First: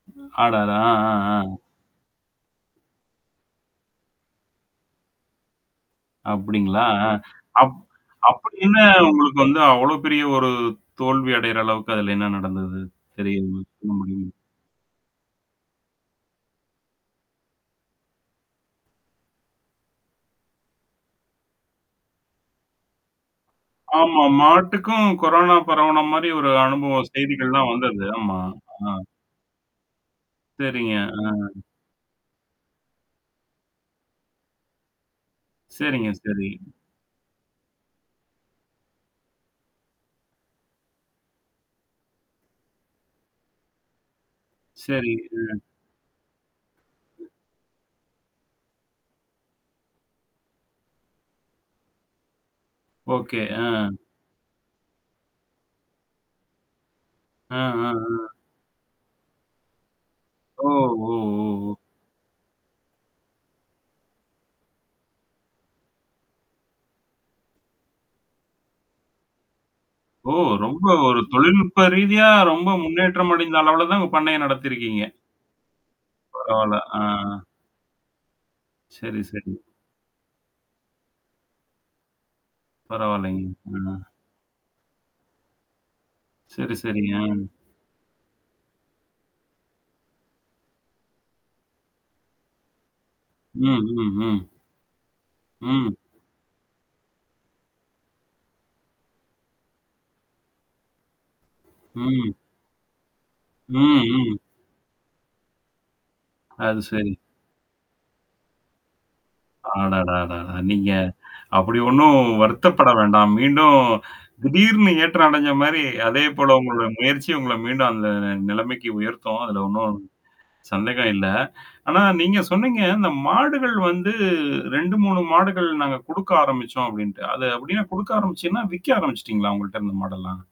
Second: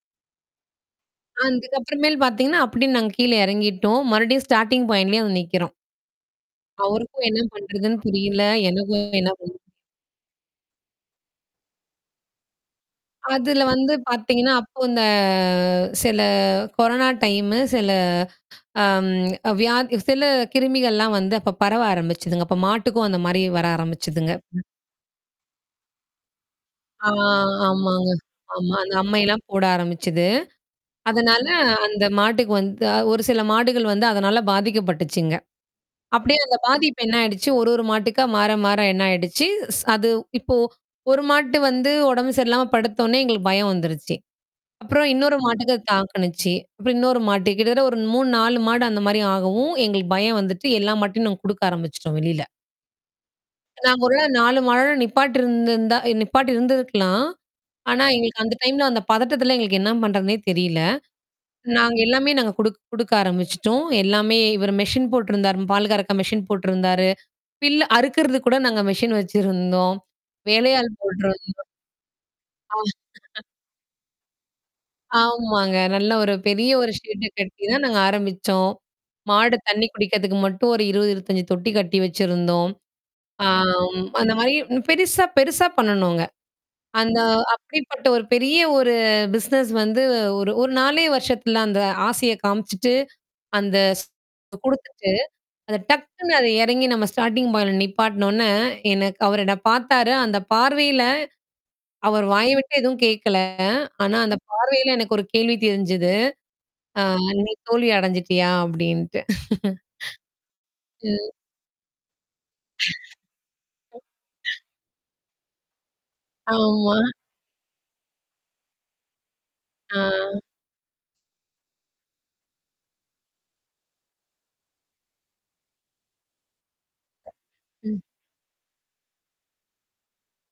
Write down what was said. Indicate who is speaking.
Speaker 1: அடடா!
Speaker 2: அ.
Speaker 1: ஆ.
Speaker 2: இதுக்கப்புறமேல் பார்த்தீங்கன்னா, அப்புடி நாங்க கீழ எறங்கிட்டோம். மறுபடியும் ஸ்டார்ட்டிங் பாயிண்ட்லேயே வந்து நிக்கிறோம்.
Speaker 1: அப்டிங்களா? அ.
Speaker 2: அவருக்கும் என்ன
Speaker 1: அப்
Speaker 2: பண்றதுன்னு புரியல.
Speaker 1: அப்படி என்ன
Speaker 2: எனக்கும் என்ன
Speaker 1: உங்களுக்கு வந்து
Speaker 2: பண்றது
Speaker 1: அவ்ளோ பெரிய ஒரு தோல்வி அடையிற அளவுக்கு அதுல என்ன நடந்தது? தெரியாம
Speaker 2: அதுல
Speaker 1: சொல்ல
Speaker 2: வந்து
Speaker 1: முடியும்?
Speaker 2: பார்த்தீங்கன்னா, அப்போ இந்த அ சில கொரோனா டைமு சில அம் வியாதி சில கிருமிகள்லாம் வந்து அப்ப பரவ ஆரம்பிச்சுதுங்க. அப்ப மாட்டுக்கும் அந்த மாரி வர
Speaker 1: ஆமா.
Speaker 2: ஆரம்பிச்சதுங்க.
Speaker 1: மாட்டுக்கும் கொரோனா பரவன மாரி ஒரு அனுபவம்
Speaker 2: ஆ,
Speaker 1: செய்திகள்லாம் வந்தது.
Speaker 2: ஆமாங்க.
Speaker 1: ஆமா.
Speaker 2: ஆமா. அந்த
Speaker 1: ஆ.
Speaker 2: அம்மையல்லாம் போட ஆரம்பிச்சது.
Speaker 1: சரிங்க. ஆ.
Speaker 2: அதனால அந்த மாட்டுக்கு வந்து ஒரு சில மாடுகள் வந்து அதனால பாதிக்கப்பட்டுச்சுங்க.
Speaker 1: சரிங்க.
Speaker 2: அப்டியே
Speaker 1: சரி.
Speaker 2: அந்த பாதிப்பு என்ன ஆயிடுச்சு. ஒரு ஒரு மாட்டுக்கா மாற மாற என்ன ஆயிடுச்சு. ஸ் அது இப்போ ஒரு மாட்டு வந்து உடம்பு சரியில்லாம படுத்தோனே எங்களுக்கு பயம் வந்துருச்சி. அப்புறம்
Speaker 1: சரி.
Speaker 2: இன்னொரு
Speaker 1: அ.
Speaker 2: மாட்டுக்கு தாக்குச்சி. அப்புறம் இன்னொரு மாட்டுக்கு கிட்டத்தட்ட ஒரு 3 4 மாடு அந்த மாரி ஆகவும். எங்களுக்கு பயம் வந்துட்டு எல்லா மாட்டையும் நாங்க குடுக்க ஆரம்பிச்சுட்டோம் வெளில.
Speaker 1: ஓகே. அ.
Speaker 2: நாங்க ஒருவேள 4 மாடோட நிப்பாட்டு இருந்துருந்தா நிப்பாட்டி இருந்திருக்கலாம்.
Speaker 1: ஆ.
Speaker 2: ஆனா, எங்களுக்கு அந்த டைம்ல அந்த பதட்டத்துல எங்களுக்கு என்ன பண்றதுன்னே தெரியல.
Speaker 1: ஓ!
Speaker 2: நாங்க எல்லாமே நாங்க குடுக் குடுக்க ஆரம்பிச்சுட்டோம். எல்லாமே இவரு மெஷின் போட்டுருந்தாரு. பால் கரக்க மெஷின் போட்டுருந்தாரு. பில்ல அறுக்குறது கூட நாங்க மெஷின் வச்சிருந்தோம்.
Speaker 1: ஓ! ரொம்ப
Speaker 2: வேலையாள்
Speaker 1: ஒரு
Speaker 2: போட்டுருந்தோம்.
Speaker 1: தொழில்நுட்ப ரீதியா ரொம்ப
Speaker 2: ஆ.
Speaker 1: முன்னேற்றம் அடைந்த அளவுல தான் உங்க பண்ணைய நடத்தியிருக்கீங்க.
Speaker 2: ஆமாங்க. நல்ல ஒரு பெரிய
Speaker 1: பரவால்ல.
Speaker 2: ஒரு ஷட்ட
Speaker 1: ஆ.
Speaker 2: கட்டி தான் நாங்க ஆரம்பிச்சோம்.
Speaker 1: சரி சரி.
Speaker 2: மாடு தண்ணி குடிக்கிறதுக்கு மட்டும் ஒரு 20, 25 தொட்டி கட்டி வச்சிருந்தோம்.
Speaker 1: பரவால்லங்க. ஆ.
Speaker 2: ஆம். அந்த மாரி பெரிசா, பெருசா பண்ணுணோங்க.
Speaker 1: சரி, சரிங்க.
Speaker 2: அந்த
Speaker 1: அ.
Speaker 2: அப்படிப்பட்ட ஒரு பெரிய ஒரு பிசினஸ் வந்து ஒரு ஒரு 4 வருஷத்துல அந்த ஆசைய காமிச்சுட்டு அந்த
Speaker 1: ம்.
Speaker 2: ஸ் குடுத்துட்டு அத
Speaker 1: ம்.
Speaker 2: டக்குன்னு அது எறங்கி நம்ம ஸ்டார்ட்டிங் பாயின்ட்ல நிப்பாட்னோனே எனக்கு அவரு என்ன பார்த்தாரு. அந்த பார்வையில அவர்
Speaker 1: ம்.
Speaker 2: வாய் விட்டு எதுவும் கேட்கல. ஆனா
Speaker 1: ம்.
Speaker 2: அந்த பார்வையில எனக்கு ஒரு கேள்வி தெரிஞ்சது.
Speaker 1: அது
Speaker 2: ஆ
Speaker 1: சரி.
Speaker 2: நீ தோல்வி அடஞ்சுட்டியா? அப்டின்ட்டு.
Speaker 1: அடடடட! நீங்க.
Speaker 2: ம்.
Speaker 1: அப்படி ஒண்ணும் வருத்தப்பட வேண்டாம். மீண்டும் திடீர்னு ஏற்றம் அடைஞ்ச மாரி, அதேபோல உங்களோட
Speaker 2: ஆமா.
Speaker 1: முயற்சி உங்கள மீண்டும் அந்த நிலமைக்கு உயர்த்தும். அதுல ஒண்ணும்.
Speaker 2: ஆ.
Speaker 1: சந்தேகம் இல்ல. ஆனா நீங்க சொன்னீங்க இந்த மாடுகள் வந்து 2, 3 மாடுகள் நாங்க குடுக்க ஆரம்பிச்சோம் அப்டின்ட்டு. அது அப்படின்னா
Speaker 2: ம்.
Speaker 1: குடுக்க ஆரம்பிச்சிங்களா? விக்க ஆரம்பிச்சுட்டீங்களா? உங்கள்ட்ட இருந்த மாடெல்லாம்?